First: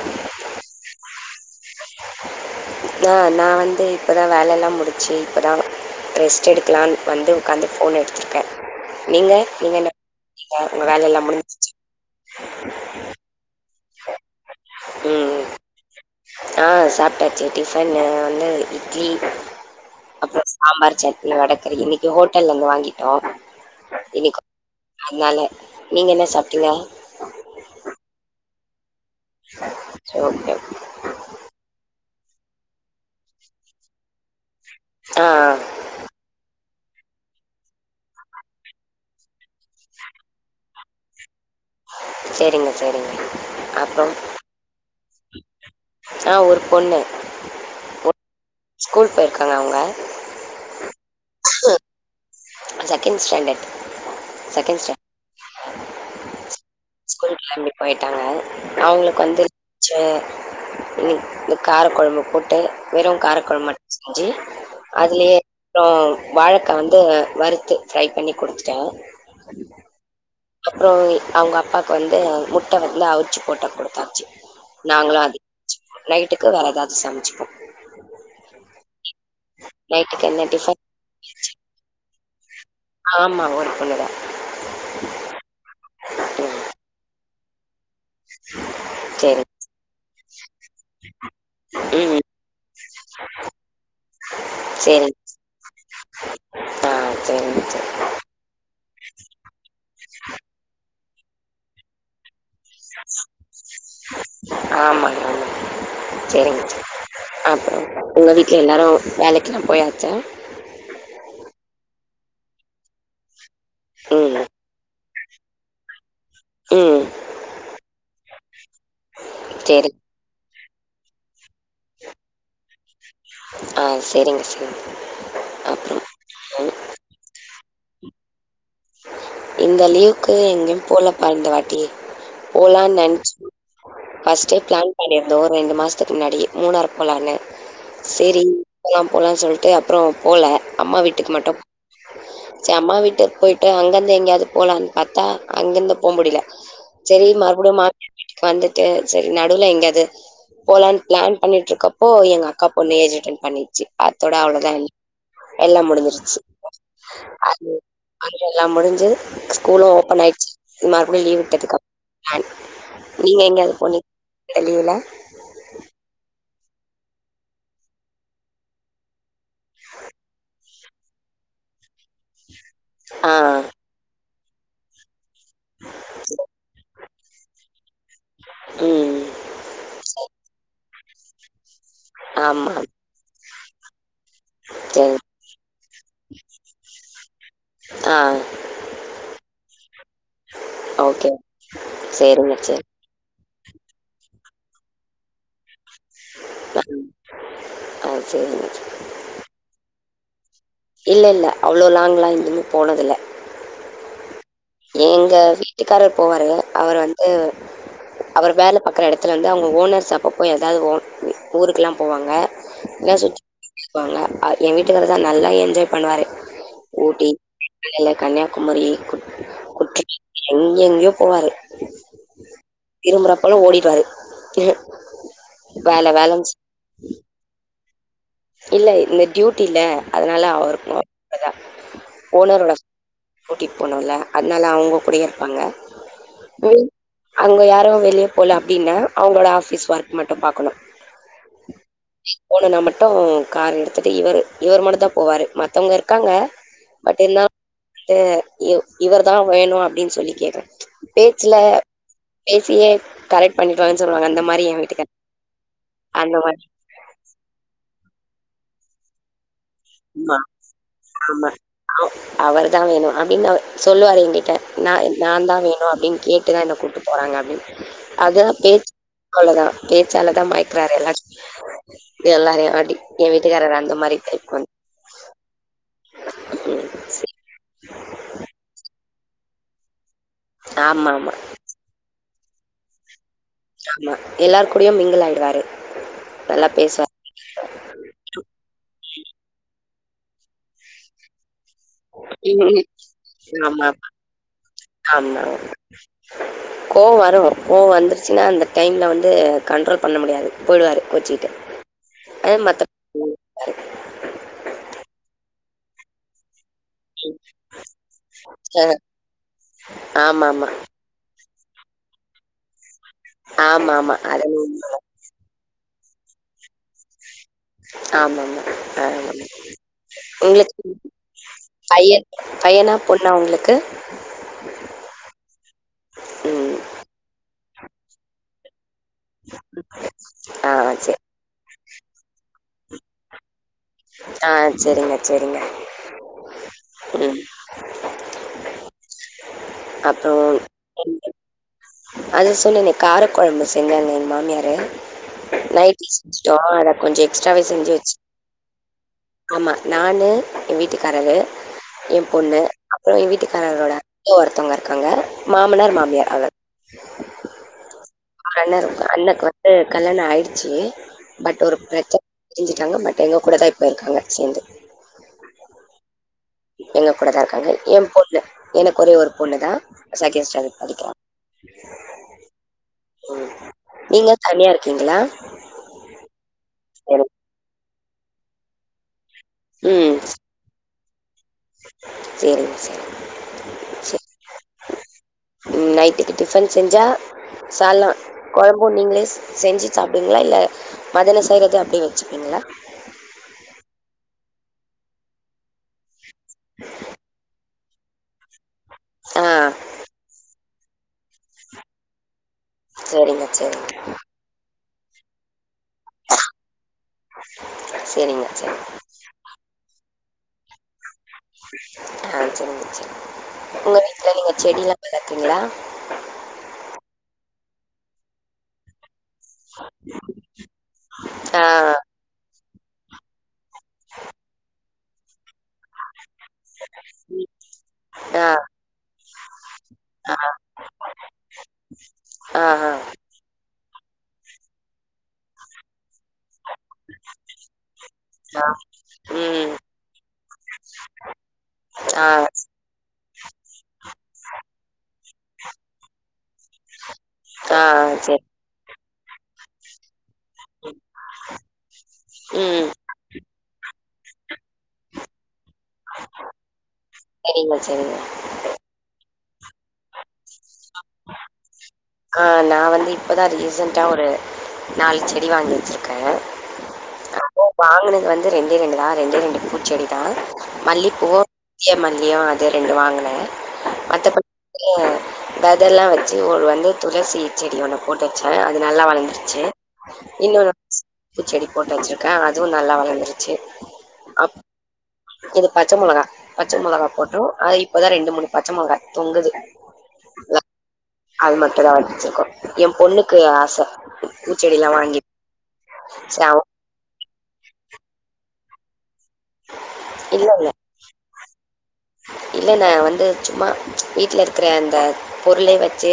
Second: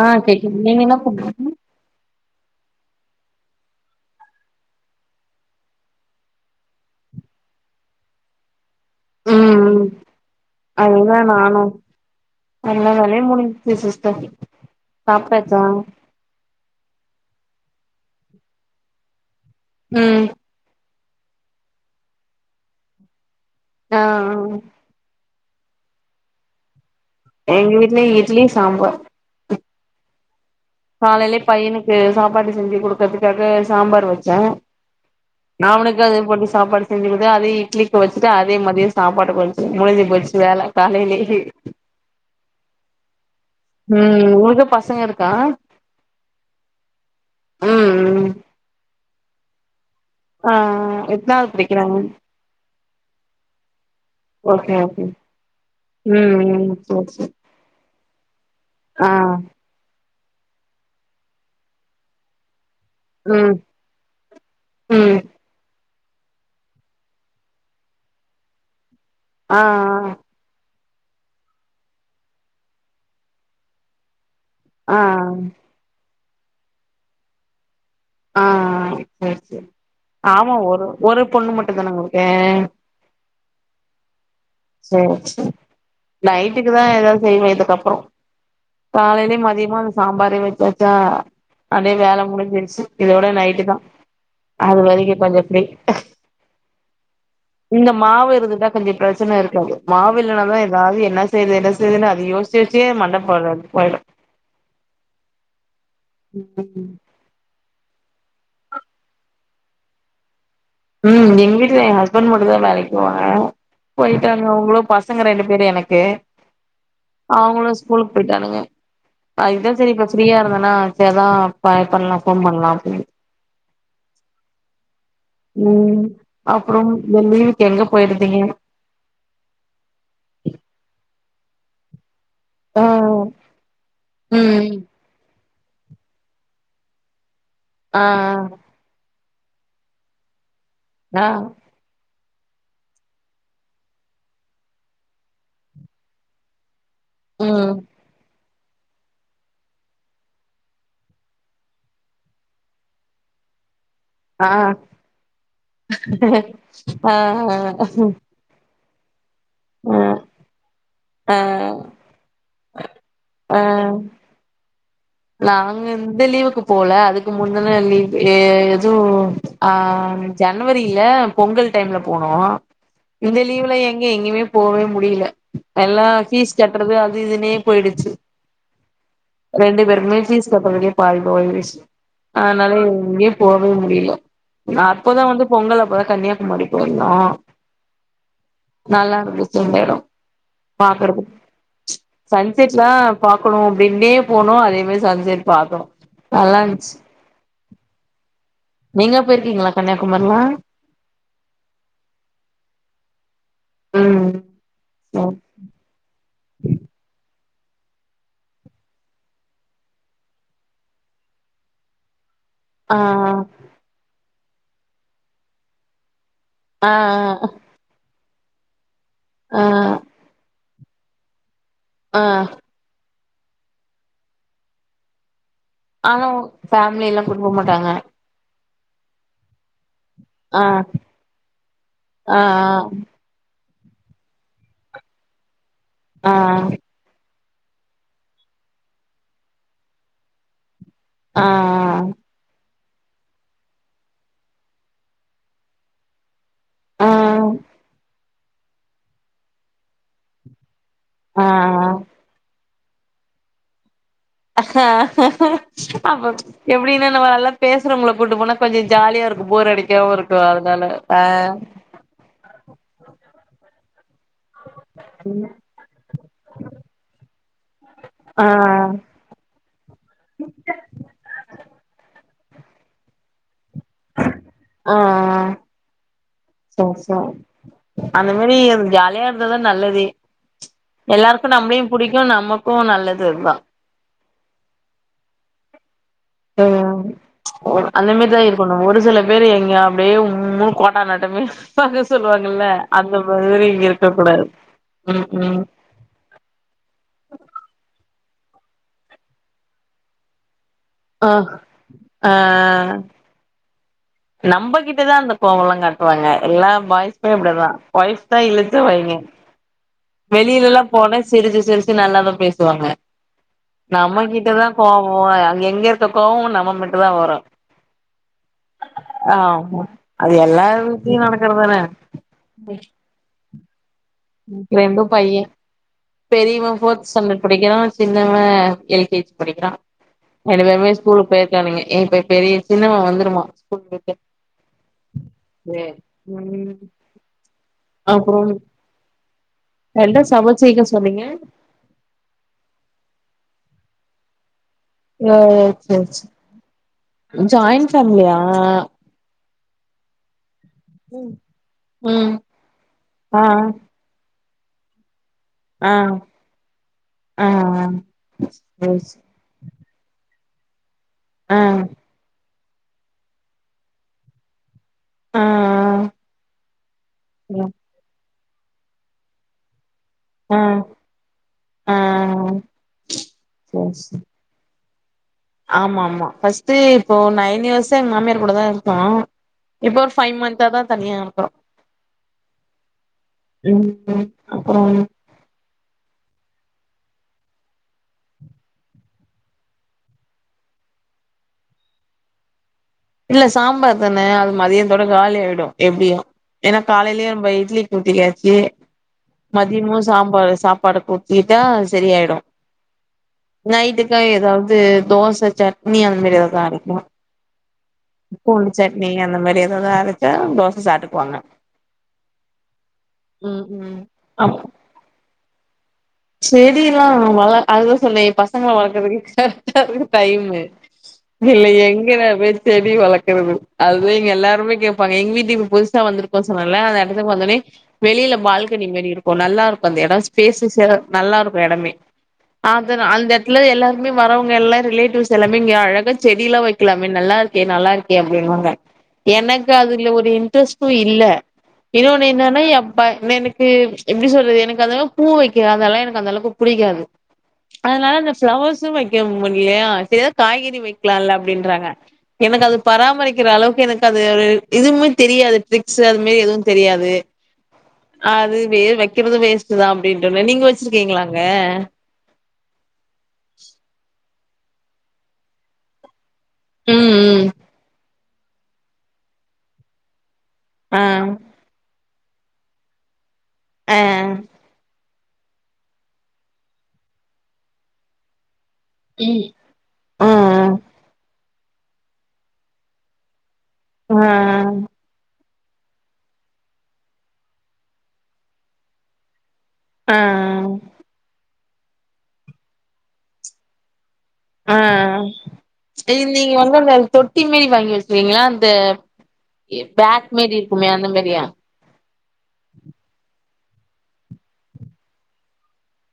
ஆ கேக்குது நீங்க இன்னு [inaudible] நா நா வந்து இப்பதா வேல எல்லா முடிச்சு இப்பதா ரெஸ்ட் எடுக்கலான்னு வந்து உக்காந்து ஃபோன் எடுத்துருக்கே நீங்க நீங்க ம் என்ன றீங்க உங்க வேல அதுதா எல்லா நானு முடிஞ்சுச்சு ச்சு சிஸ்டர் ம் ம் சாப்ட்டாச்சா ஆ சாப்ட்டாச்சு இட்லி பண்ணே நா வந்து இட்லி ம் அப்றோ சாம்பார் சட் இல்ல வட கறி இன்னக்கி ஹோட்டல்ல இருந்து வாங்கிட்டோ ஆ ஆ இன்னிக்கு அதனால நீங்க என்ன சாப்ட்டீங்கோ எங்க வீட்ல இட்லி சாம்பார் சேரி ஓகே காலைலயே பையனுக்கு சாப்பாடு செஞ்சு குடுக்கறதுக்காக சாம்பார் வச்சே ஆ ஆ, நா அவனுக்கு அது போட்டு சாப்பாடு செஞ்சு குடுத்து அதயே இட்லிக்கு வச்சிட்டு அதயே மதியோ சாப்பாட்டுக்கு வச்சுட்டே முடிஞ்சு போச்சு வேல காலைலயே சேரிங்க சேரிங்க ம் ம் உங்களுக்கு பசங்க இருக்கா? ஆ ஒரு பொண்ணு ம் ம் க்காங்க அவங்க ஆ எத்னாவது படி க்கிறாங்க second standard okay second okay ம் ம் சேரி சேரி ஸ்கூலுக்கு கெளம்பி போய்ட் தா ஆ அவுங்களுக்கு வந்து வச்ச இன்னிக் இந்த காரக்கொழம்பு போட்டு வெறு காரக் ம் கொழம்பு மட்டு செஞ்சு ம் அதுலயே அப்றோ வாழக்கா வந்து வறுத்து ஃப்ரை பண்ணி குடுத்துட்டே ஆ‌‌ ஆ அப்றோ அவுங்க அப்பாக்கு வந்து முட்ட வந்து அவுச்சு போட்டு குடுத்தாச்சு ஆ நாங்களு அது நைட்டுக்கு வேறு எதாது சமச்சிப்போ ஆ செர் செர் நைட்டுக்கு என்ன ஆமா டிஃபன்? ஒரு ஒரு பொண்ணு மட்டுந்தானங்க ஒ க்கே ஆமா ஒரு பொண்ணுதா சேர் சே ம் நைட்டுக்குதா எதா செய்னு இதுக்கப் றொ காலைலயு சேரி. மதியமு அந்த சாம்பாரே வச்சாச்சா அப்டியே ம் வேல முடுஞ்சிருச்சு இதோட நைட்டு தா அது வரைக்கு சேரிங். கொஞ்சொ ஃப்ரீ ஆ சேரிங்க சேரி. இந்த மாவு இருந்துட்டா கொஞ்ச பிரச்சன இரு மாவில்லவனா தா எதாது என்ன செய்றது என்ன செய்றதுன் அத யோ ஆமாங்க ஆமாங்க செரிங்க ம் செரிங்க அப்றொ உங்க வீ ட்ல எல்லாரு வேலைக்கெல்லா போயாச்சா ம் எங் வீட்ல எ ஹஸ்பண்ட் மட்டு தா வேலைக்கு போவாங்க. ம் போயிட்டாங்க அவுங்களு ப சங்க ரெண்டு பேர் எனக்கு ம் அவுங்களு ஸ்கூலுக் போயி ட்டானுங்க அதுக்குதா சரி. செரி இப்ப ஃப்ரீயா இருந்த னா ச அதா பா பண்லா ஃபோன் பண்லா அப்டின் ஆ செரிங்க செரிங்க. ம் அப்றம் இந்த லீவ் க்கு எங்க போயிருந்தீங்க? இந்த லீவுக்கு எங்யும் போல மா இந்த வாட்டி ஆ போலான் நென்ச்சு பஸ்டே ம் பிளான் பண்ணிரு. தோ ஒரு ரெண்டு மாசத்துக்கு முன்னாடி மூணரு போலான்னே. ஆ சேரிங்கலாம். போலான் சொல்ட்டு அப்புறோ போல. அம்மா ஆ வீட்டுக்குமட்டு செ அம்மா வீட்டுக்கு போயிட்டு அங்கந்து எங்யாது போலான் பாத்தா அங்கந்து போ முடில செரி ம் மறுப்டியு [inaudible] வந்துட்டு சரி நடுவ்ல எங்யாது போலான் ப்ளான் பண்ணிட்ருக்கப்போ எங்க அக்கா பொண்ணு ஏஜ் அட்டன் பண்ணி சி அத்தோட ஆ அவ்ளோதா எல்லா முடிஞ்சிருச்சி ஆ ஆ த முடிஞ்சது ஸ்கூலு ஓபன் ஆயிச்சி மா வுடே ஆ லீவ்வுட்டதுக்குப் பேன் நீங்க ஆ எங்கயது போனீங்க லீவ்ல நாங்க இந்த லீவுக்கு போல அதுக்கு முன்தான லீவ் எதுவு அ ஜனவரியில பொங்கல் டைம்லபோனோ ஆ இந்த லீவுல எங்க எங்கியுமே போவே முடியல எல்லா பீஸ் கட்டுறது அ து இதுனே போயிடுச்சி ம் [unintelligible] பாய் போய்ட்ஸ் அனால ஆமா. எங்கேயே போவே முடியல சரி. அப்பதா வந்து பொங்கல அப்பதா கன்னியாகுமரி போயிருந்தோ ஆ நல்லா இருந்துச்சி அந்த இடம் ஓகே. பாக்குறதுக் சரிங்க சரி. சன்செட்லா பாக் க்கணு அப்பிடின்னே போனு அதே பே சன்செட் பாக்கணு நல்லான்ச்சி ம். ஆ சரிங்க. நீங்க போயிருக்கீங்களா கன்னியா குமர்லா இல்ல இல்ல அவ்ளோ லாங் எங்கியு போனதுல ம் எங்க வீட்டுக்காரர் போவாரு அவர் வந்து அவர் வேல பாக்குற இடத்துல வந்து அவங்க ஓனர்ஸ் அப்போப்போ எதாவது ஓ ஊருக்கெல்லா போவாங்க ஆ எல்லா சுத்திப்பாங்க ஆ என் வீட்டுக்கார்தா நல்லா என் என்ஜாய் பண்ணுவாரு ஆ ஆ இல்ல கன்னியாகுமரி கூட் ஆ [unintelligible] எங்கெங்யோ போவாரு ஆ இரும்புறப்போல ஓடிட்வாரு ஆனா ஃபேமிலிலா கூட்டு போ மாட்டாங்க இல்ல இந்த டியூட்டில அதனால ஆ அவரு போ னதா ஆ ஓனரோட கூட்டிட் போனுல அதனால அவுங்க கூடயே இருப்பாங்க ஆ ஆ அவுங்க யாரோ வெளிய போல அப்டினா அவுங்ளோட ஆபீஸ் ஒர்க் மட்டும் பாக்கணும் ஆ [unintelligible] போன நமன் டோ கார் எடுத்துட்டு இவரு இவரு மட்டும் தா போவாரு மத்தவங்க இருக்காங்க ஆ பட் எல்லா வந்து இவ் இவர் தா வேணும் அப்டின் சொல்லி கேக்றாங்க ஆ பேச்ல பே சி ஏ கரெக்ட் பண்ணிட்வானு அப்ப அந்த மாரி எப்டினா நம்ம நல்லா பேசு புறவங்கள கூட்டு போனா கொஞ்சோ ஜாலியாருக்கும் ம்மா ஆமா அவ் அவரு தா வேணும் அப்டின்னு அவரு சொல்லுவாரீங் பேய்டாரு நா நா தா வேணும் அப்டின் கேட்டு தா என்ன கூட்டு போறாங்க அப்டின் ஆ அதுதா பேச் அவ்ளோ தா பேச்சால தா மயக்றாரு எல்லாச் எல்லா வே வாட்டி எ வீட்டுக்காரர் அந்த மாரி டைப் வந் ஆ ம். ஆ ஆ சரி. அந்த மாரி அந்த வியாள் வேம்பு தா நல்லதே ஆமாமா, எல்லாருக்கும் நம்பிளியும் புடிக் இன்னு நமக்கும் நல்லது அதுதா எல்லார் கூடையும் மிங்கிலாய்டுவாரு ம் உட் அந்த மேரிதா இருக்கணும் ஒரு சில பேரு எங்யாம் அப்டியே உம்முனு கோட்டானாட்டுமே ம் ஹ்ம் ஆமா இருக்க கூடாது ஆ ம் ம் கோவோ வரு கோவம் வந்துரு ஆச்சுனா அந்த டைம்ல வந்து கண்ட்ரோல் பண்ண முடியாது போயிடுவாரு ஆ கோச்சுக்கிட்டு. ஆ அது மத்த நம்மகிட்டதா அந்த கோவல்லா காட்டுவாங்க எல்லா பாய்ஸ்மே இப்படிதா பாய்ஸ் தா இலிச்ச அ வாய்ங்க ஆமாமா. வெளியில எல்லா போனா சிறிது சிரிச்சு நல்லாதா பேசுவாங்க ஆமாமா. நம்ம அது கிட்டதா உண்மதா. கோவோ அங்க எங்க இருக் கோவமும் நம்ம மட்டு தா வரு ஆமாமா ஆ ஆமா அது எல்லார் உங்களுக்கு வீட்லயு நடக்கறதான பையன் பையனா பொண்ணா உங்களுக்கு ஹ ரெண்டு பையன் பெரியவ ம். ஃபோர்த் ஸ்டாண்டர்ட் படிக்கிறா சின்னவ எல் கே ஜி படிக்கிறா ரெண்டு ஆ பேருமே சரி. ஸ்கூலு போயிருக்கானுங்க ஏ இப்ப பெரிய சின்னவ வந்துருவா ஸ்கூல் விட்டு ஆ சரிங்க சரிங்க ம் ம் அப்றோ என்ன அப்புறோ சமச்சீங்க சொன்னீங்க அது சொல்லு நீ காரக் கொழம்பு செஞ்சாங்க என் மாமியாரு அ நைட்டு செஞ்சுட்டோம். அத கொஞ்சம் எக்ஸ்ட்ராவே ஜாயிண்ட் செஞ்சு வச்சு ஃபேமிலியா ஆமா நானு என் வீட்டுக்காரரு என் ம் பொண்ணு அப்புறோ என் ஆ வீட்டுக்காரரோட ஒருத்தவங்க இருக்காங்க ஆ மாமனார் மாமியார் அவ்வ ஆ அண்ண சேரி சேரி அண்ணக்கு வ கல்யாணோ ஆயிடுச்சு பட் ஒரு ஆ பிரச்ச பிரிஞ்சிட்டாங்க பட் எங்க கூட தா இப்பயிருக்காங்க சேர்ந்து ஆ எங்க கூடதா இருக்காங்க எ பொண்ணு எனக்கு ஒரே ஒரு பொண்ணு தா ம் ஆ ஓ சரி ஓகேங்களா கு இப்போ நயன் இயர்ஸ் அத்த மாமியார் கூட தா இருக்கோ இப்ப ஒரு ம். பைவ் மந்த்தா தா தனியா சரிங்க, சரிங்க. ம் சரி. ம் அப்புறோ ம். நைட்டுக்கு டிஃபன் செஞ்சா சால்லா கொழம்பு நீங்களே செஞ்சி சாப்பிடுவீங்களா இல்ல மதியானம் செய்கிறது அப்பிடியே வச்சிப்பீங்களா இல்ல சாம்பார் தான அது மதியானதோட காலி ஆயிடு எப்பிடியு என்னா காலைலியே நம்ப இட்லிக்கு ஊட்டியாச்சி ஆ. மதியமு சாம்பார் சாப் பட கூட்டிட்டா செரியாயிடு சரிங்க, சரிங்க. நைட்க்கா ஏதாவ து தோச சட்னி அந்த மெரி எதாது அரைக்கணு சரிங்க, பூண்டு சரிங்க. சட்னி அந்த மாரி ஏத அரச் க்கா தோச சாப்புட் ஆ சரிங்க சரி ம் உங்க ம் வீட்டுல நீங்க செடி எல்லா வளப்பிங்களா செடியெல்லா வளர் அது சொன்னே பசங்கள வளக்கறதுக்கே டைமு ஆ. இல்ல எங்க ந பேய் செடி வளக்கறது அதுவே இங்க எல்லாருமே கேப்பாங்க எங்க வீட்லியு புதுசா வந்துரு ப்போ சொன்ன இல்ல அந்த இடத்துக்கு வந்தனே வெளியில ஆ பால்கனி மெரி இருக்கு இப்போ நல்லா இருக் ப்ப அந்த இடோ பேசஸ்ஸியா நல்லா இருக்கு இடமே ஆஹா அது அந்த இடத்துல எல்லா வரவுங்க எல்லா ரிலேட்டிவ்ஸ் எல்லாமே இங்க அழக செடியிலா வைக் இக்கலமே நல்லா இருக்கே நல்லா இருக்கே ஆ அப்பிடினுவாங்க எனக்கு ம். அதுல ஒரு இன்ட்ரெஸ்ட்டு இல்ல ஆ இன்னொன்னு எப்பனேனக்கு எப்பிடி சொல்றது எனக்கு அத பூ வைக்க அதெல்லா எனக்கு அந்த அளவுக்கு புடிக்காது ஆ அதனால அந்த சரி. பிளவர்ஸ்ம் வை க்க முடிலியா சே காய்கறி வைக்கலால்ல அப்பிடின்றாங்க எனக்கு அது ம். பராமரிக்கிற அளவுக்கு எனக்கு க்க அது ஒரு இதுவுமே தெரியா திக்சு அதுமே எதுவு தெரியாது சரிங்க, சரிங்க. அது வே வக்கிறது வேஸ் ட்டுதா அப்டின்டு ஆ நா வந்து இப்பதா ரீசண்ட்டா ஒரு நாலு செடி வாங்கி வச்சுருக்கே ம் ம் அது வாங்குனது வந் து ரெண்டே ரெண்டு தா ரெண்டே ரெண்டு பூச்செடி தா மல்லிப் ஆஹ் பூவு [unintelligible] க்குமல்லியு அது ரெண்டு வாங்குனே ஆ மத்தப [inaudible] வெதலா வச்சு ஒரு வந்து துளசி செடி ஒன்னு போட்டு வச்சே அ து நல்லா ம் வளந்துருச்சு ம் இன்னொனு து செடி போட்டு வச்சுருக்கே அதுவு நல்லா வளந்துருச்சு ஆ ஆ இது பச்ச மொளகா பச்ச மொளகா போட்டோ அது இப்பதா ரெண்டு மூணு பச்ச மொளகா தொங்குது ஆ அது மட்டு தா வச்சுருக்கோ எ பொண்ணுக்கு ஆச ஆ பூச்செடிலா வாங்கி இது ச நீங்க அவ வந்தந்த தொட் டி மாரி வாங்கி வச்சுறீங்ளா அந்த பேக் மாரி இருக்குமே அந்த மாரியா இல்லல வந்து சும்மா வீட்ல இருக்குற அந்த பொருளே வச்சு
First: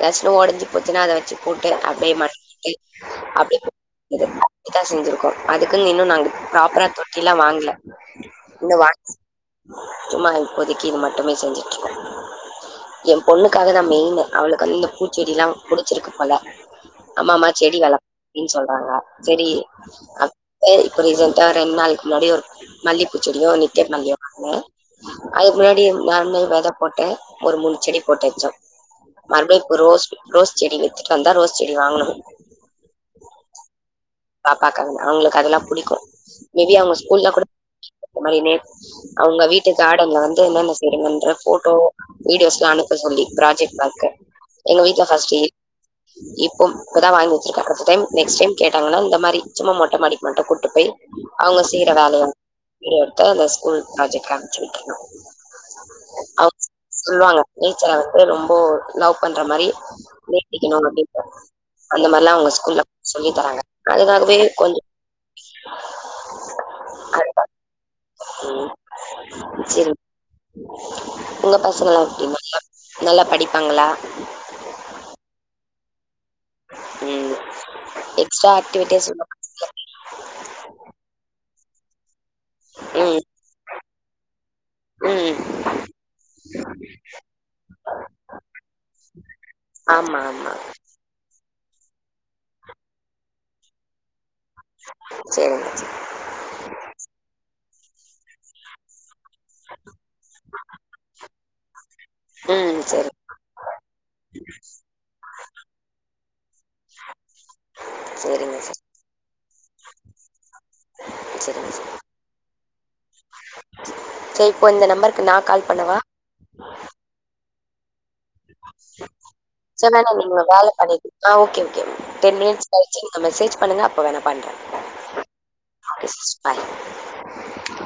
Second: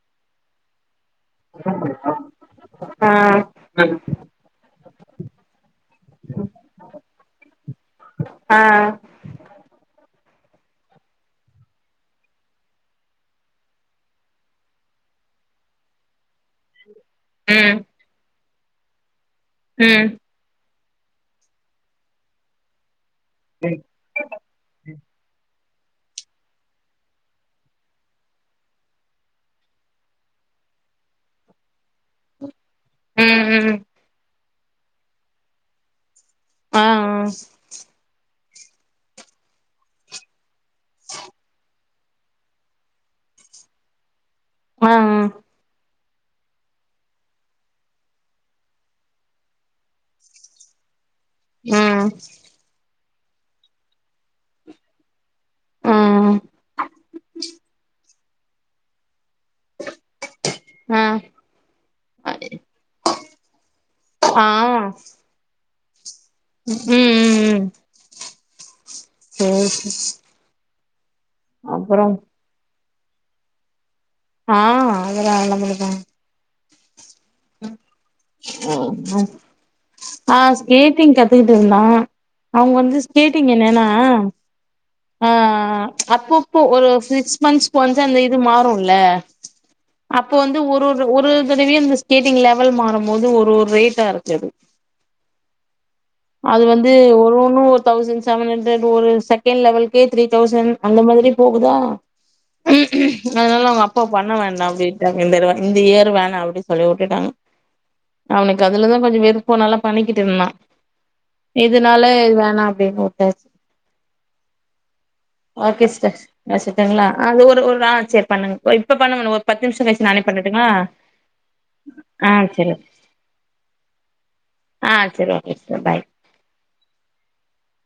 எதாச்சினு ஒடஞ்சி போச்சினா அத வ ச்சு போட்டு அப்டியே மண் கொட்டி ஆ அப்டியே [inaudible] அப்டித்தா செஞ்சிருக்கோ அதுக்குன் இன்னு நாங்க ப்ராப்பரா தொட்டில்லா வாங்ல ஆ இன்னு வா சும்மா இப்போதக்கி இது மட்டுமே செஞ்சுட்ருக்கோ எ பொண்ணுக்காக தா மெயினு அவளுக்கு வந்து இந்த பூச்செடில்லா புடுச்சிருக்கு போல அம்மா அம்மா ம் செடி வள அப்டின் சொல்றாங்க செரி ம் அது மே இப்ப ரீசன்ட்டா ரெண் நாளைக்கி முன்னாடி ஒரு மல்லி ப்பூசெடியோ நிக்கர் மல்லியு வாங்குனே ம் அதுக்கு முன்னாடி நானுமே வெத போட்டே ஒரு மூணு செடி போட்டு வச்சோ மறுப்டியு இப்ப ரோஸ் ரோஸ் செடி வித்துட்டு வந்தா ரோஸ் செடி வாங்கனு ம் ம் பாப்பாக்காக அவுங்களுக்கு அதெல்லா புடிக்கு மேபி ஆ அவுங்க ஸ்கூல்ல கூட இந்த மாரி நே அவுங்க வீட்டு கார்டன்ல வந்து என்னென்ன செய்றாங்கன்ற ஃபோட்டோ வீடியோஸ்லா அனுப்ப சொல்லி ப்ராஜெக்ட் ஒர்க்கு எங்க ஆ வீட்ல ஃபஸ்ட்டு இப்போ இப்பதா வாங்கி வச்சிருக்கன் ஃபஸ்ட் டைம் நெக்ஸ்ட் டைம் [unintelligible] நாங்களா இந்த மாரி சும்மா மொட்ட மாடிக்கு மட்டு கூட்டு போய் அவங்க ம் செய்ற ம் வேலைய [unintelligible] இப்பதா இந்த ஸ்கூல் ப்ராஜெக்ட்க்கு அனுப்பிச்சி விட்டுருந்தோ ஆ அவங்க சொல்லுவாங்க நீ ச ரொம்போ லவ் பண்ற மாரி நீட்டிகனு அந்த மாரிலா அவங்க ஸ்கூல்ல சொல்லி தராங்க அதுக்காகவே ஆ கொஞ்ச [inaudible] ம் ம் ம் ம், செர் சரி [inaudible] உங்க பசங்க எல்லா எப்டி [unintelligible] நல்லா படிப்பாங்களா ஆ அதல்லா நல்ல படிப்பாங்க ம் எக்ஸ்ட்ரா ஆக்டிவிட்டிஸ் ஆ ஸ்கேட்டிங் கத்துட் டு நா அவங்க வந்து ம் ஸ்கேட்டிங் என்னன்னா ம் ஆஹ் அப்பப்போ ஒரு சிக்ஸ் மன்த்ஸ் ஒன்ஸ் அந்த இது மாறும்ல ஆமா அப்போ ஆமா வந்து ஒரு ஒரு ஒரு இந்த ரிவீல்ரிஸ் ஸ்கேட்டிங் லெவல் மாறும்போது ஒரு ஒரு ரேட்டா இருக்குது சரிங்க அது வந்து ஒரு ஒன்னு ஒர் தௌசண்ட் செவன்ஹண்டர் ஒரு செக்தோ செகன்ட் லெவல்கே த்ரீ தௌசண்ட் அந்த மாரி போகுதா ம் சரி அதனால அவங்க அப்பா பண்ண வேண்டா அப்டிட்டாங் இந்த இயர் வேணா அப் வுட்டுட்டாங்க சரிங்க அவனுக்கு சார் அதுலா கொஞ்ச விருப்ப னால பண்ணிக்கிட்டு இருந்தா சரிங்க இதுனால வேணா அப்டினு சரி இப்போ இந்த நம்பருக்கு நா கால் ஓகே பண்ணவா சிஸ்டர் பேசிட்டங்ளா அது ஒரு ஒரு வேண் சரி பண்ணுங்க இப்ப பண்ணுங்க ஒரு பத்து நிமிஷ சரி கழிச்சு வேணா நானே நீங்க பண்ணட்டுங்களா வேல பண்ணிட்டு ஆ ஓகே ஓகே ஆ டென் மினிட்ஸ் சரி கழிச்சு மெசேஜ் பண்ணுங்க அப்போ வேணா பண்றே ஆ சரி okay sister bye okay sister பாய்